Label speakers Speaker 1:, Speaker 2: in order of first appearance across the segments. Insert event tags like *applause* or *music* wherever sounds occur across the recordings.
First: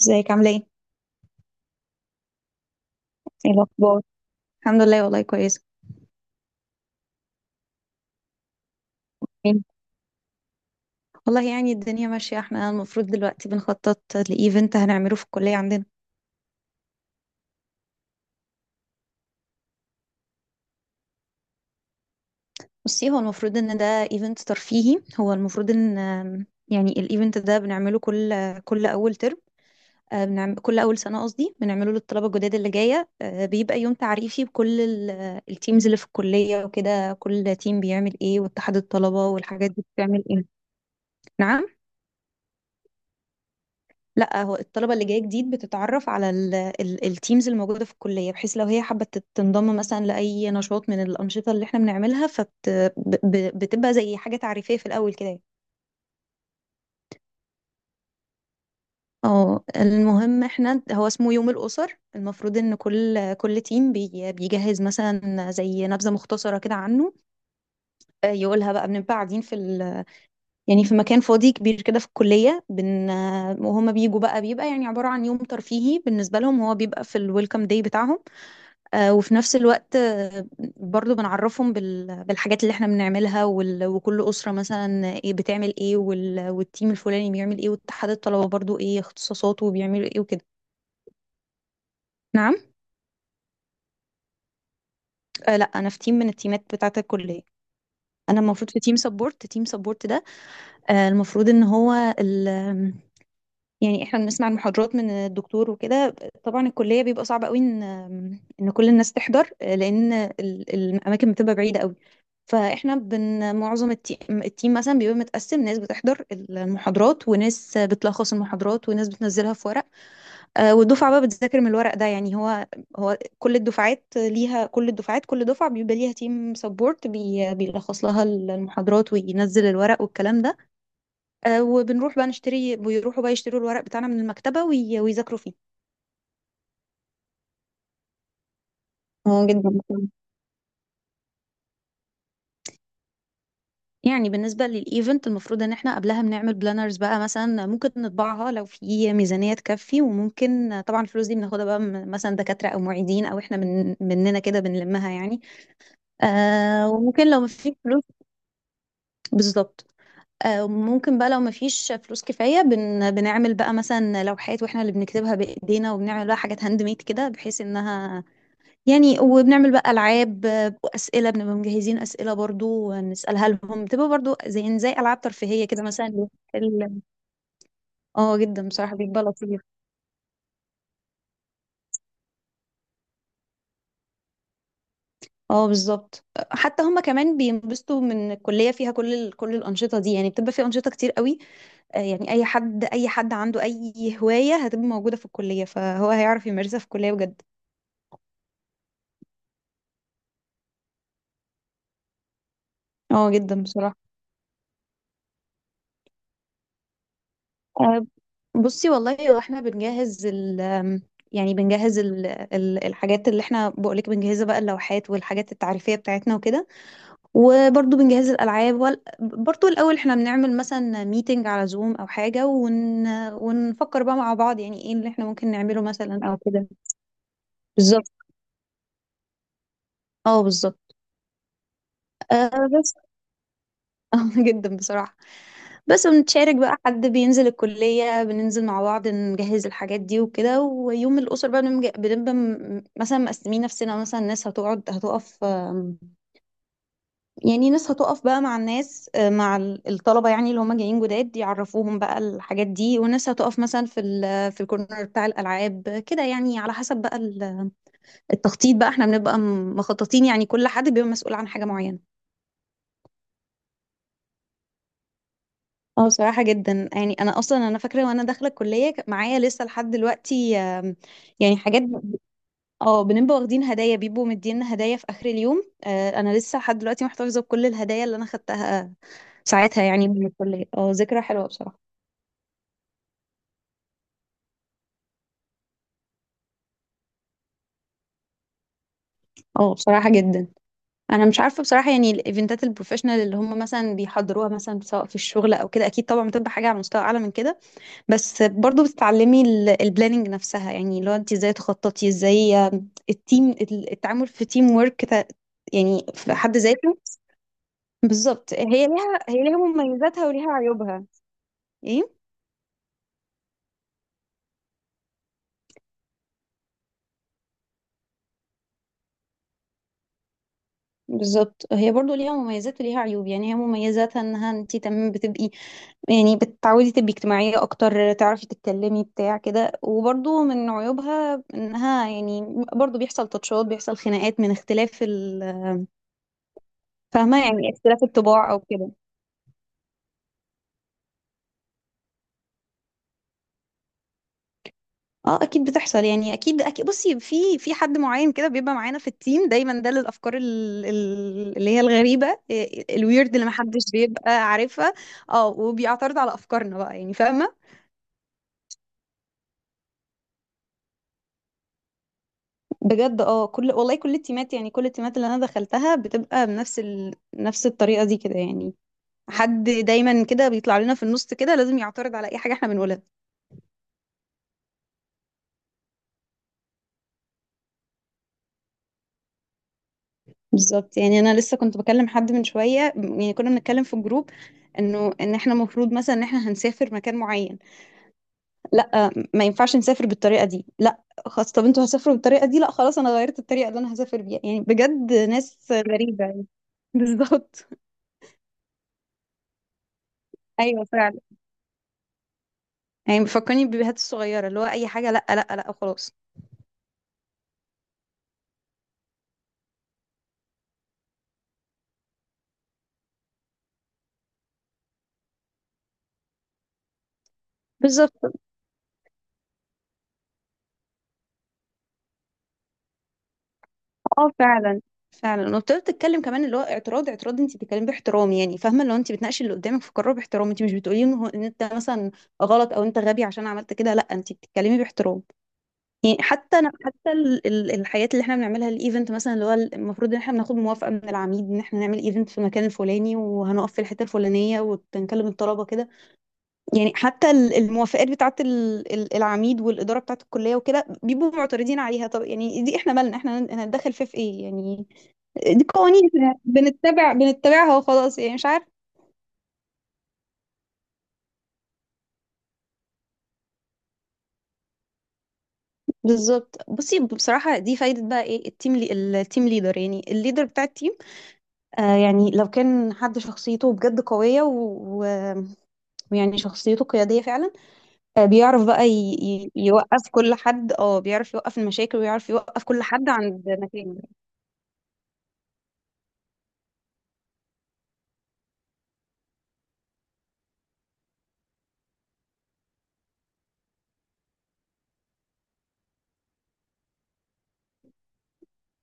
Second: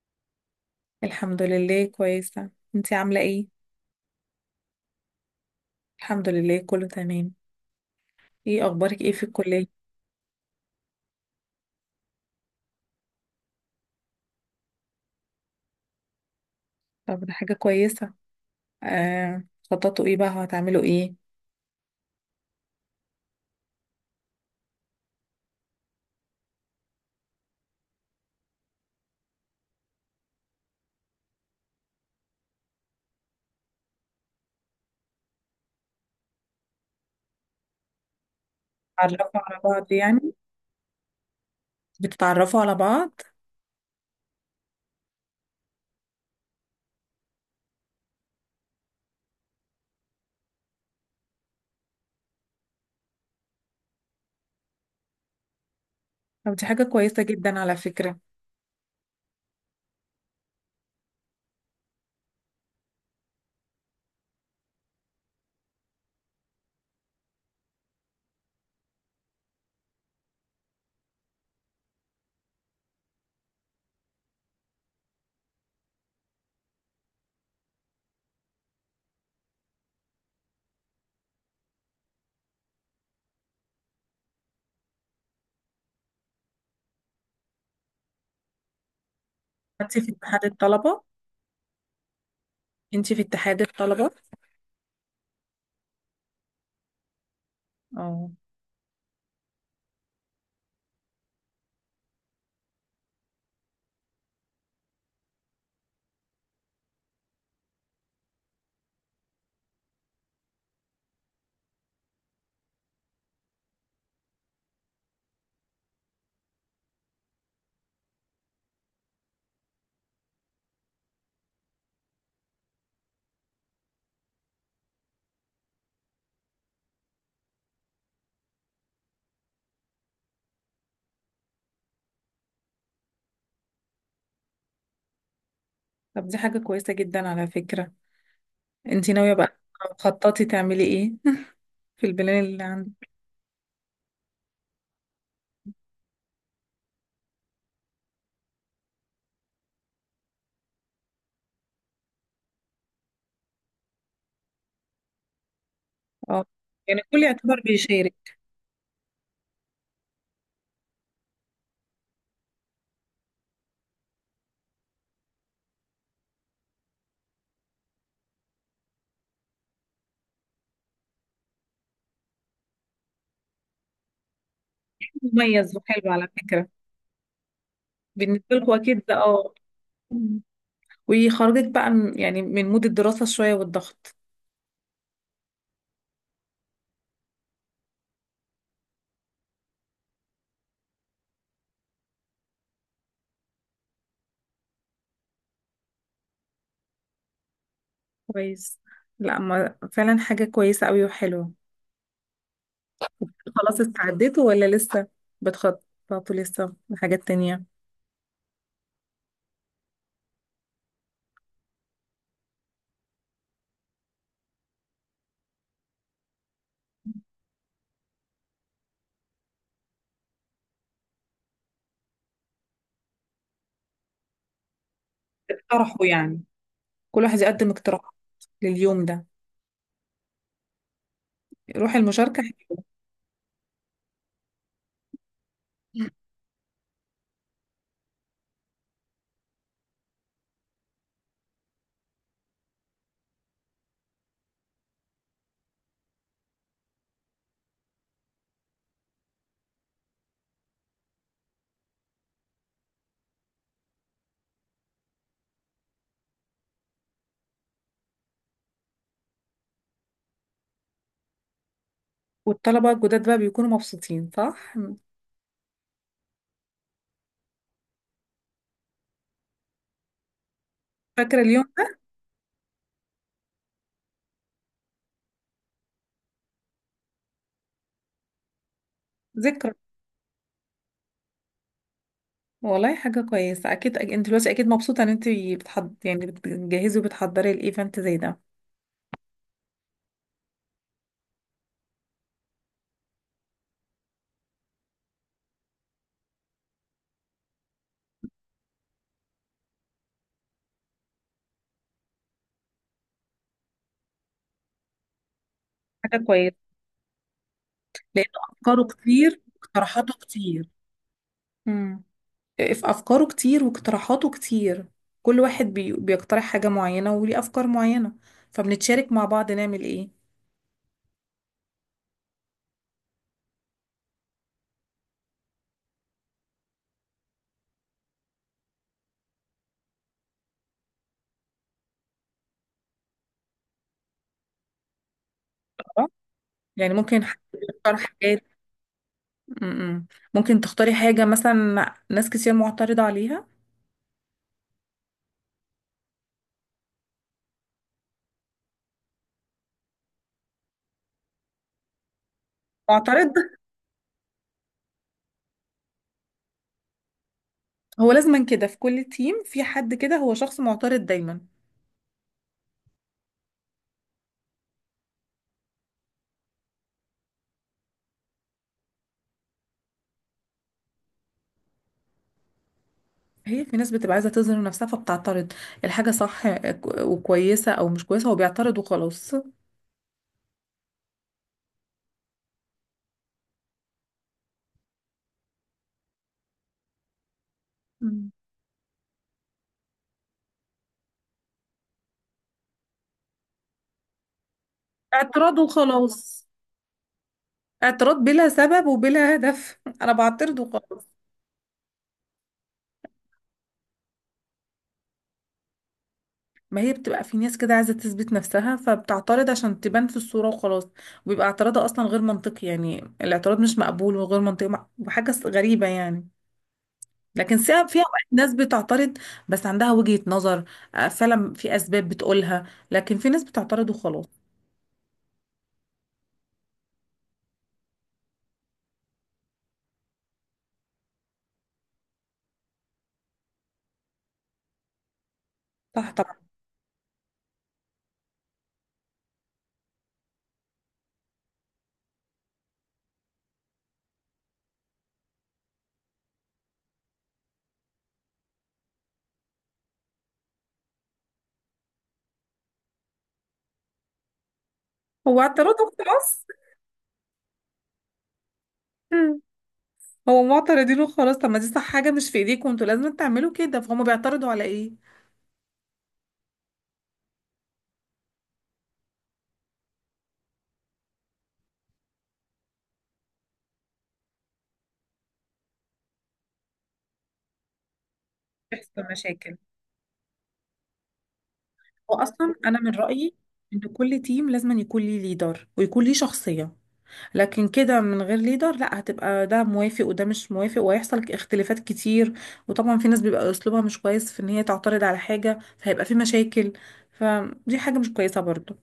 Speaker 1: ازيك عامله ايه؟
Speaker 2: الحمد لله كويسة. انتي عاملة ايه؟
Speaker 1: ايه الاخبار؟ الحمد لله، والله كويسه.
Speaker 2: الحمد لله كله تمام. ايه اخبارك ايه في
Speaker 1: إيه؟
Speaker 2: الكلية؟
Speaker 1: والله يعني الدنيا ماشيه، احنا المفروض دلوقتي بنخطط لايفنت هنعمله في الكليه عندنا.
Speaker 2: طب ده حاجة كويسة. آه. خططوا ايه بقى، هتعملوا ايه؟
Speaker 1: بصي، هو المفروض ان ده ايفنت ترفيهي، هو المفروض ان يعني الايفنت ده بنعمله كل اول ترم. بنعمل كل اول سنه، قصدي بنعمله للطلبه الجداد اللي جايه، بيبقى يوم تعريفي بكل التيمز اللي في الكليه وكده، كل تيم بيعمل ايه واتحاد الطلبه
Speaker 2: تعرفوا على
Speaker 1: والحاجات دي
Speaker 2: بعض
Speaker 1: بتعمل
Speaker 2: يعني؟
Speaker 1: ايه. نعم.
Speaker 2: بتتعرفوا على بعض؟
Speaker 1: لا، هو الطلبة اللي جاية جديد بتتعرف على ال التيمز الموجودة في الكلية، بحيث لو هي حابة تنضم مثلا لأي نشاط من الأنشطة اللي احنا بنعملها، بتبقى زي حاجة تعريفية في الأول كده.
Speaker 2: طب دي حاجة كويسة جدا على فكرة.
Speaker 1: اه، المهم احنا هو اسمه يوم الأسر، المفروض ان كل تيم بيجهز مثلا زي نبذة مختصرة كده عنه. يقولها بقى، بنبقى قاعدين في ال، يعني في مكان فاضي كبير كده في الكلية، وهم بيجوا بقى، بيبقى يعني عبارة عن يوم ترفيهي بالنسبة لهم، هو بيبقى في الويلكم داي بتاعهم. وفي نفس الوقت، برضو بنعرفهم بالحاجات اللي احنا بنعملها، وكل أسرة مثلا ايه بتعمل ايه، والتيم الفلاني بيعمل ايه، واتحاد الطلبة برضو ايه اختصاصاته
Speaker 2: انتي
Speaker 1: وبيعملوا
Speaker 2: في
Speaker 1: ايه وكده.
Speaker 2: اتحاد الطلبة؟
Speaker 1: نعم.
Speaker 2: انتي في اتحاد الطلبة؟
Speaker 1: آه لا، انا في تيم من التيمات بتاعة الكلية.
Speaker 2: اه.
Speaker 1: انا المفروض في تيم سبورت، تيم سبورت ده. آه، المفروض ان هو، يعني احنا بنسمع المحاضرات من الدكتور وكده. طبعا الكلية بيبقى صعب قوي ان كل الناس تحضر، لان الاماكن بتبقى بعيدة قوي. فاحنا بن، معظم التيم مثلا بيبقى متقسم، ناس بتحضر المحاضرات وناس بتلخص المحاضرات وناس بتنزلها في ورق. والدفعة بقى بتذاكر من الورق ده. يعني هو، هو كل الدفعات ليها، كل الدفعات، كل دفعة بيبقى ليها تيم سبورت بيلخص لها المحاضرات وينزل الورق والكلام ده. وبنروح بقى نشتري، بيروحوا بقى يشتروا الورق بتاعنا من المكتبة ويذاكروا فيه.
Speaker 2: طب دي حاجة كويسة جدا على فكرة. انتي ناوية
Speaker 1: اه
Speaker 2: بقى
Speaker 1: جدا بصراحة.
Speaker 2: خططي تعملي ايه *laughs* في البلان اللي عندك؟
Speaker 1: يعني بالنسبة للإيفنت، المفروض إن إحنا قبلها بنعمل بلانرز بقى، مثلا ممكن نطبعها لو في ميزانية تكفي، وممكن طبعا الفلوس دي بناخدها بقى من مثلا دكاترة أو معيدين أو إحنا من مننا كده بنلمها يعني.
Speaker 2: اه،
Speaker 1: آه،
Speaker 2: يعني الكل
Speaker 1: وممكن لو
Speaker 2: يعتبر
Speaker 1: مفيش فلوس.
Speaker 2: بيشارك.
Speaker 1: بالظبط. آه، ممكن بقى لو مفيش فلوس كفاية، بن بنعمل بقى مثلا لوحات وإحنا اللي بنكتبها بإيدينا، وبنعمل بقى حاجات هاند ميد كده بحيث إنها، يعني. وبنعمل بقى ألعاب وأسئلة، بنبقى مجهزين أسئلة برضو نسألها لهم، بتبقى برضو زي ألعاب ترفيهية
Speaker 2: مميز
Speaker 1: كده، مثلا
Speaker 2: وحلو على
Speaker 1: ال-،
Speaker 2: فكرة
Speaker 1: ال-. اه
Speaker 2: بالنسبة
Speaker 1: جدا
Speaker 2: لكم،
Speaker 1: بصراحة،
Speaker 2: أكيد ده
Speaker 1: بيبقى
Speaker 2: اه.
Speaker 1: لطيف.
Speaker 2: ويخرجك بقى يعني من مود الدراسة شوية والضغط.
Speaker 1: اه بالظبط. حتى هما كمان بينبسطوا من الكلية، فيها كل الأنشطة دي، يعني بتبقى في أنشطة كتير قوي. يعني أي حد عنده أي هواية هتبقى موجودة في الكلية، فهو هيعرف يمارسها في الكلية بجد.
Speaker 2: كويس. لا، ما فعلا حاجة كويسة قوي وحلوة.
Speaker 1: اه جدا
Speaker 2: خلاص،
Speaker 1: بصراحة.
Speaker 2: استعديتوا ولا لسه بتخططوا لسه لحاجات تانية؟
Speaker 1: آه، بصي، والله واحنا بنجهز ال، يعني بنجهز ال الحاجات اللي احنا بقولك بنجهزها بقى، اللوحات والحاجات التعريفية بتاعتنا وكده. وبرضو بنجهز الألعاب برضو الأول احنا بنعمل مثلا ميتنج على زوم أو حاجة، ون ونفكر بقى مع بعض يعني ايه اللي احنا ممكن نعمله
Speaker 2: اقترحوا
Speaker 1: مثلا أو
Speaker 2: يعني،
Speaker 1: كده.
Speaker 2: كل واحد يقدم اقتراح
Speaker 1: بالظبط.
Speaker 2: لليوم ده.
Speaker 1: اه بالظبط.
Speaker 2: روح المشاركة
Speaker 1: آه
Speaker 2: حلوة.
Speaker 1: بس *laughs* اه جدا بصراحة. بس بنتشارك بقى، حد بينزل الكلية، بننزل مع بعض نجهز الحاجات دي وكده. ويوم الأسر بقى بنبقى مثلا مقسمين نفسنا، مثلا ناس هتقعد هتقف، يعني ناس هتقف بقى مع الناس، مع الطلبة يعني اللي هم جايين جداد، يعرفوهم بقى الحاجات دي، وناس هتقف مثلا في الكورنر بتاع الألعاب كده، يعني على حسب بقى التخطيط بقى. احنا بنبقى مخططين، يعني كل حد بيبقى مسؤول عن حاجة معينة.
Speaker 2: والطلبة الجداد بقى بيكونوا مبسوطين، صح؟
Speaker 1: اه بصراحة جدا. يعني انا اصلا انا فاكرة وانا داخلة الكلية، معايا لسه لحد دلوقتي،
Speaker 2: فاكرة
Speaker 1: يعني
Speaker 2: اليوم
Speaker 1: حاجات، اه بنبقى واخدين هدايا، بيبقوا مدينا هدايا في اخر اليوم. انا لسه لحد دلوقتي محتفظة بكل الهدايا اللي انا خدتها
Speaker 2: ده؟ ذكرى.
Speaker 1: ساعتها، يعني من الكلية. اه، ذكرى حلوة بصراحة.
Speaker 2: والله حاجة كويسة أكيد. أنت دلوقتي أكيد مبسوطة إن أنت بتحض، يعني بتجهزي وبتحضري الإيفنت زي ده.
Speaker 1: اه بصراحة جدا. انا مش عارفة بصراحة، يعني الايفنتات البروفيشنال اللي هم مثلا بيحضروها مثلا سواء في الشغل او كده، اكيد طبعا بتبقى حاجة على مستوى اعلى من كده. بس برضو بتتعلمي البلاننج نفسها، يعني لو انت ازاي تخططي، ازاي التيم، التعامل في تيم ورك يعني
Speaker 2: حاجة
Speaker 1: في حد
Speaker 2: كويسة،
Speaker 1: ذاته.
Speaker 2: لأن
Speaker 1: بالظبط،
Speaker 2: أفكاره
Speaker 1: هي ليها
Speaker 2: كتير
Speaker 1: هي ليها
Speaker 2: واقتراحاته
Speaker 1: مميزاتها وليها
Speaker 2: كتير.
Speaker 1: عيوبها.
Speaker 2: مم.
Speaker 1: ايه
Speaker 2: في أفكاره كتير واقتراحاته كتير، كل واحد بيقترح حاجة معينة وليه أفكار معينة، فبنتشارك مع بعض نعمل إيه.
Speaker 1: بالظبط، هي برضو ليها مميزات وليها عيوب. يعني هي مميزاتها انها انت تمام بتبقي، يعني بتتعودي تبقي اجتماعية اكتر، تعرفي تتكلمي بتاع كده. وبرضو من عيوبها انها يعني برضو بيحصل تطشات، بيحصل خناقات من اختلاف ال-.
Speaker 2: آه، يعني ممكن حد
Speaker 1: فاهمة؟ يعني
Speaker 2: يختار
Speaker 1: اختلاف
Speaker 2: حاجات.
Speaker 1: الطباع او كده.
Speaker 2: م-م. ممكن تختاري حاجة مثلا ناس كتير معترضة عليها.
Speaker 1: اه اكيد بتحصل، يعني اكيد بصي، في حد معين كده بيبقى معانا في التيم دايما، ده للافكار اللي هي الغريبه،
Speaker 2: معترض.
Speaker 1: الويرد اللي محدش بيبقى عارفها. اه، وبيعترض على افكارنا بقى، يعني فاهمه.
Speaker 2: هو لازما كده في كل تيم في حد كده هو شخص معترض دايما.
Speaker 1: بجد اه، كل والله كل التيمات، يعني كل التيمات اللي انا دخلتها بتبقى بنفس نفس الطريقه دي كده، يعني حد دايما كده بيطلع لنا في النص كده، لازم يعترض على اي حاجه احنا بنقولها.
Speaker 2: هي في ناس بتبقى عايزة تظهر نفسها فبتعترض. الحاجة صح وكويسة أو مش كويسة، هو بيعترض وخلاص.
Speaker 1: بالظبط، يعني انا لسه كنت بكلم حد من شويه، يعني كنا بنتكلم في الجروب، انه ان احنا المفروض مثلا ان احنا هنسافر مكان معين.
Speaker 2: مم.
Speaker 1: لا ما ينفعش نسافر بالطريقه دي. لا خلاص، طب انتوا هتسافروا بالطريقه دي، لا خلاص انا غيرت الطريقه اللي انا هسافر بيها. يعني بجد
Speaker 2: اعتراض
Speaker 1: ناس غريبه
Speaker 2: وخلاص.
Speaker 1: يعني. *laughs* بالظبط.
Speaker 2: اعتراض بلا سبب وبلا هدف *laughs* انا بعترض
Speaker 1: ايوه
Speaker 2: وخلاص.
Speaker 1: فعلا، يعني بيفكرني بالبيبيهات الصغيره، اللي هو اي حاجه لا لا لا وخلاص.
Speaker 2: ما هي بتبقى في ناس كده عايزه تثبت نفسها فبتعترض عشان تبان في الصوره وخلاص. وبيبقى اعتراضها اصلا غير منطقي، يعني الاعتراض مش مقبول وغير منطقي وحاجه غريبه يعني. لكن في اوقات
Speaker 1: بالظبط.
Speaker 2: ناس بتعترض بس عندها وجهه نظر، آه، فعلا في اسباب بتقولها، لكن في ناس بتعترض وخلاص.
Speaker 1: اه فعلا. فعلا، وابتديت تتكلم كمان اللي هو اعتراض اعتراض. انت بتتكلمي باحترام، يعني فاهمه؟ لو انت بتناقشي اللي قدامك في قرار باحترام، انت مش بتقولي ان هو-، ان انت مثلا غلط او انت غبي عشان عملت كده، لا انت بتتكلمي باحترام.
Speaker 2: صح
Speaker 1: يعني
Speaker 2: طبعا.
Speaker 1: حتى حتى الحاجات اللي احنا بنعملها الايفنت مثلا، اللي هو المفروض ان احنا بناخد موافقه من العميد ان احنا نعمل ايفنت في المكان الفلاني وهنقف في الحته الفلانيه وبنكلم الطلبه كده. يعني حتى الموافقات بتاعه العميد والاداره بتاعه الكليه وكده، بيبقوا معترضين عليها. طب يعني دي، احنا مالنا؟ احنا هنتدخل فيه في ايه يعني؟
Speaker 2: هو
Speaker 1: دي
Speaker 2: اعتراضه
Speaker 1: قوانين احنا
Speaker 2: وخلاص.
Speaker 1: بنتبعها وخلاص، يعني مش عارف.
Speaker 2: مم. هو معترضين وخلاص. طب ما دي صح، حاجه مش في ايديكم، انتوا لازم تعملوا كده، فهم بيعترضوا على ايه؟
Speaker 1: بالظبط، بصي بصراحه، دي فايده بقى ايه التيم ليدر، يعني الليدر بتاع التيم. يعني لو كان حد شخصيته بجد قوية ويعني شخصيته قيادية فعلا، بيعرف بقى
Speaker 2: بيحصل مشاكل،
Speaker 1: يوقف كل حد. اه بيعرف يوقف المشاكل ويعرف
Speaker 2: واصلا
Speaker 1: يوقف
Speaker 2: انا
Speaker 1: كل
Speaker 2: من
Speaker 1: حد
Speaker 2: رايي
Speaker 1: عند
Speaker 2: ان
Speaker 1: مكانه.
Speaker 2: كل تيم لازم يكون ليه ليدر ويكون ليه شخصيه. لكن كده من غير ليدر، لا، هتبقى ده موافق وده مش موافق، وهيحصل اختلافات كتير. وطبعا في ناس بيبقى اسلوبها مش كويس في ان هي تعترض على حاجه، فهيبقى في مشاكل. فدي حاجه مش كويسه برضو.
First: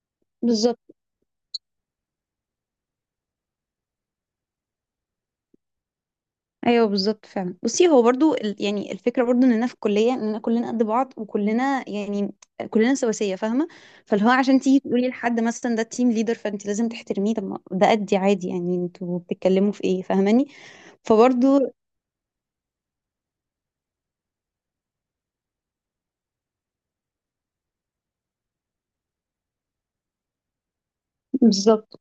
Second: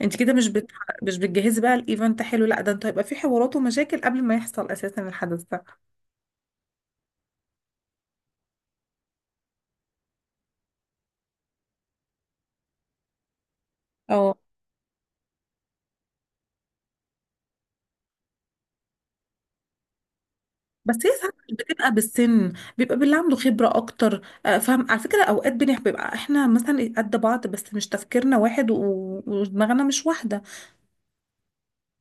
Speaker 2: انت كده
Speaker 1: بالظبط،
Speaker 2: مش بتجهزي بقى الايفنت حلو، لا ده انت هيبقى في حوارات ومشاكل قبل ما يحصل اساسا الحدث
Speaker 1: ايوه بالظبط فعلا. بصي هو برضو ال-، يعني الفكرة برضو اننا في الكلية اننا كلنا قد بعض، وكلنا يعني كلنا سواسية، فاهمة؟ فاللي هو
Speaker 2: ده.
Speaker 1: عشان تيجي تقولي لحد مثلا ده تيم ليدر، فانت لازم تحترميه، طب ما ده قدي عادي يعني، انتوا بتتكلموا في ايه؟ فاهماني؟
Speaker 2: بس هي ساعات مش
Speaker 1: فبرضو.
Speaker 2: بتبقى بالسن، بيبقى باللي عنده خبرة أكتر. آه، فاهم على فكرة، أوقات بيبقى إحنا مثلا قد بعض بس مش تفكيرنا واحد ودماغنا مش واحدة.
Speaker 1: بالظبط.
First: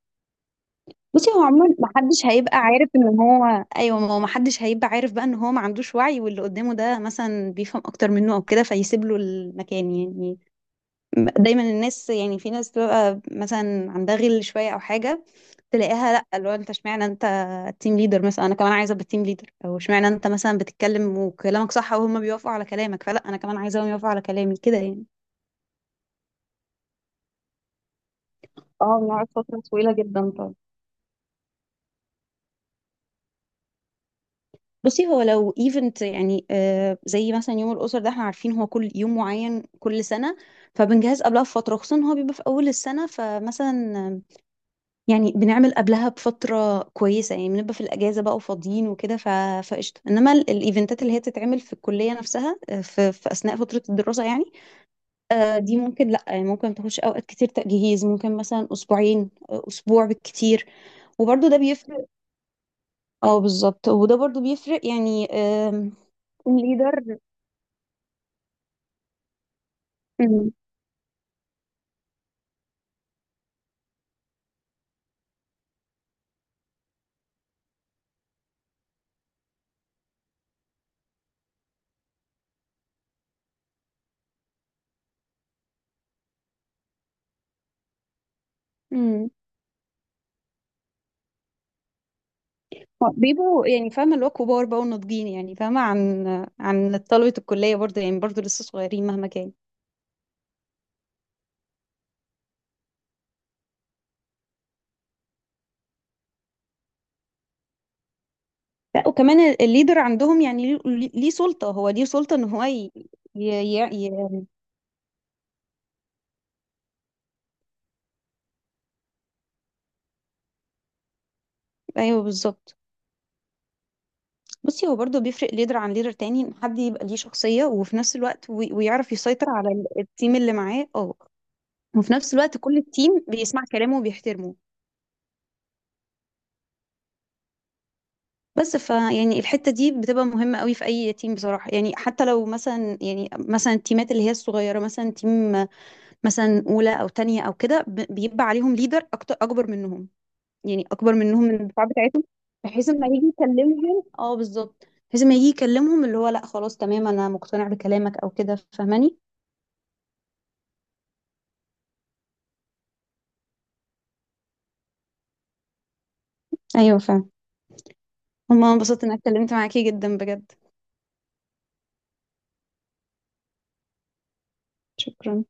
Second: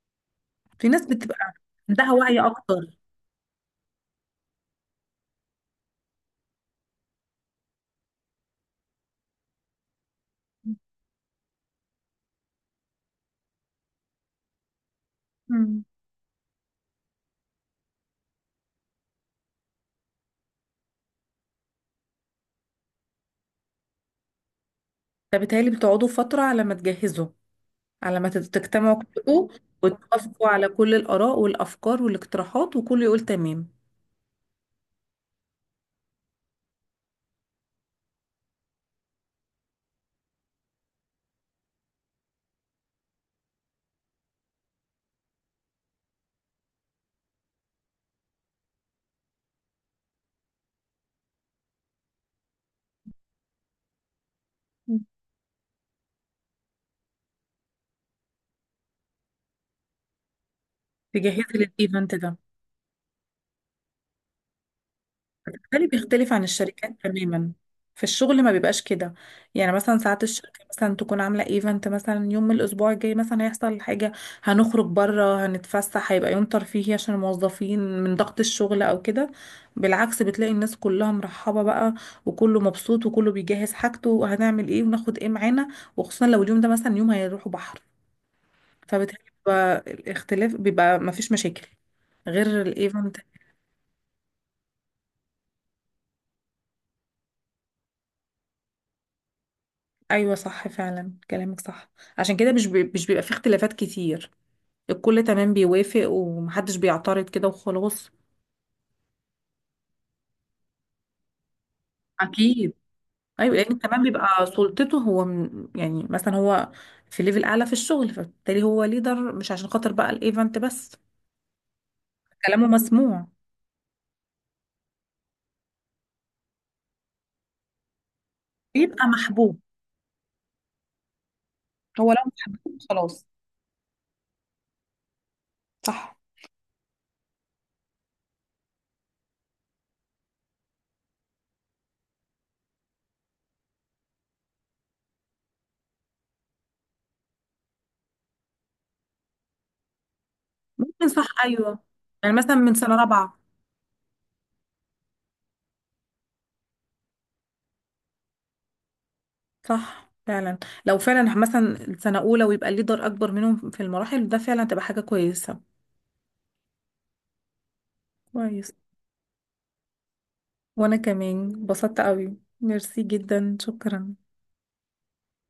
Speaker 2: في ناس
Speaker 1: بصي هو
Speaker 2: بتبقى
Speaker 1: عموما
Speaker 2: عندها
Speaker 1: محدش
Speaker 2: وعي
Speaker 1: هيبقى
Speaker 2: أكتر.
Speaker 1: عارف ان هو، ايوه ما هو محدش هيبقى عارف بقى ان هو ما عندوش وعي، واللي قدامه ده مثلا بيفهم اكتر منه او كده، فيسيب له المكان يعني. دايما الناس، يعني في ناس بتبقى مثلا عندها غل شويه او حاجه،
Speaker 2: مم.
Speaker 1: تلاقيها لا، اللي هو انت اشمعنى انت تيم ليدر مثلا، انا كمان عايزه ابقى تيم ليدر. او اشمعنى انت مثلا بتتكلم وكلامك صح وهم بيوافقوا على كلامك، فلا انا كمان عايزاهم يوافقوا على كلامي كده يعني.
Speaker 2: فبالتهيألي بتقعدوا فترة على ما تجهزوا، على ما تجتمعوا
Speaker 1: اه بنقعد
Speaker 2: كلكم
Speaker 1: فترة طويلة جدا
Speaker 2: وتوافقوا
Speaker 1: طبعا.
Speaker 2: على كل الآراء والأفكار والاقتراحات وكله يقول تمام.
Speaker 1: بصي هو لو ايفنت، يعني آه زي مثلا يوم الأسر ده، احنا عارفين هو كل يوم معين كل سنة، فبنجهز قبلها بفترة، خصوصا إن هو بيبقى في أول السنة. فمثلا، يعني بنعمل قبلها بفترة كويسة، يعني بنبقى في الأجازة بقى وفاضيين وكده، فقشطة. إنما الإيفنتات اللي هي تتعمل في الكلية نفسها، في أثناء فترة الدراسة يعني، آه دي ممكن لأ، يعني ممكن تخش أوقات كتير تجهيز، ممكن مثلا أسبوعين، أسبوع بالكتير.
Speaker 2: تجهزي
Speaker 1: وبرضه ده بيفرق.
Speaker 2: للإيفنت ده
Speaker 1: اه بالظبط، وده برضه بيفرق يعني،
Speaker 2: بالتالي بيختلف عن الشركات
Speaker 1: الليدر.
Speaker 2: تماما. في الشغل ما بيبقاش كده. يعني مثلا ساعات
Speaker 1: امم.
Speaker 2: الشركة مثلا تكون عاملة ايفنت مثلا يوم من الأسبوع الجاي، مثلا هيحصل حاجة، هنخرج بره هنتفسح، هيبقى يوم ترفيهي عشان الموظفين من ضغط الشغل أو كده. بالعكس، بتلاقي الناس كلها مرحبة بقى، وكله مبسوط وكله بيجهز حاجته، وهنعمل ايه وناخد ايه معانا، وخصوصا لو اليوم ده مثلا يوم هيروحوا بحر. فبالتالي
Speaker 1: امم.
Speaker 2: بيبقى الاختلاف، بيبقى مفيش مشاكل غير الايفنت.
Speaker 1: بيبقوا يعني فاهمة اللي هو كبار بقى وناضجين، يعني فاهمة، عن عن طلبة الكلية برضه يعني، برضه لسه صغيرين مهما كان.
Speaker 2: ايوه صح فعلا، كلامك صح. عشان كده مش بيبقى فيه اختلافات كتير، الكل تمام بيوافق ومحدش بيعترض كده وخلاص.
Speaker 1: لا وكمان الليدر عندهم يعني ليه سلطة، هو ليه سلطة ان هو
Speaker 2: اكيد.
Speaker 1: ي... ي...
Speaker 2: ايوه، لان
Speaker 1: ي...
Speaker 2: كمان بيبقى
Speaker 1: ي...
Speaker 2: سلطته هو من، يعني مثلا هو في ليفل اعلى في الشغل، فبالتالي هو ليدر مش عشان خاطر بقى الايفنت بس.
Speaker 1: ايوه
Speaker 2: كلامه
Speaker 1: بالظبط.
Speaker 2: مسموع.
Speaker 1: بصي هو برضه بيفرق ليدر عن ليدر تاني، ان حد يبقى ليه شخصية وفي نفس الوقت،
Speaker 2: بيبقى
Speaker 1: ويعرف يسيطر
Speaker 2: محبوب.
Speaker 1: على التيم اللي معاه. اه،
Speaker 2: هو
Speaker 1: وفي
Speaker 2: لو
Speaker 1: نفس الوقت
Speaker 2: محبوب
Speaker 1: كل التيم
Speaker 2: خلاص.
Speaker 1: بيسمع كلامه وبيحترمه.
Speaker 2: صح.
Speaker 1: بس فيعني الحتة دي بتبقى مهمة قوي في أي تيم بصراحة، يعني حتى لو مثلا، يعني مثلا التيمات اللي هي الصغيرة، مثلا تيم مثلا أولى أو تانية أو كده، بيبقى عليهم ليدر أكتر أكبر منهم، يعني
Speaker 2: ممكن
Speaker 1: أكبر
Speaker 2: صح
Speaker 1: منهم من
Speaker 2: ايوه،
Speaker 1: الدفعة بتاعتهم،
Speaker 2: يعني مثلا من
Speaker 1: بحيث
Speaker 2: سنه
Speaker 1: لما يجي
Speaker 2: رابعه.
Speaker 1: يكلمهم. اه بالظبط، بحيث لما يجي يكلمهم اللي هو لا خلاص تمام أنا مقتنع بكلامك، أو كده، فاهماني؟
Speaker 2: صح فعلا، لو فعلا مثلا سنه اولى ويبقى الليدر اكبر منهم في المراحل ده، فعلا تبقى حاجه كويسه.
Speaker 1: أيوه فاهم.
Speaker 2: كويس.
Speaker 1: هما انبسطت إن أنا اتكلمت معاكي جدا بجد.
Speaker 2: وانا كمان اتبسطت قوي، ميرسي جدا، شكرا.
Speaker 1: شكرا.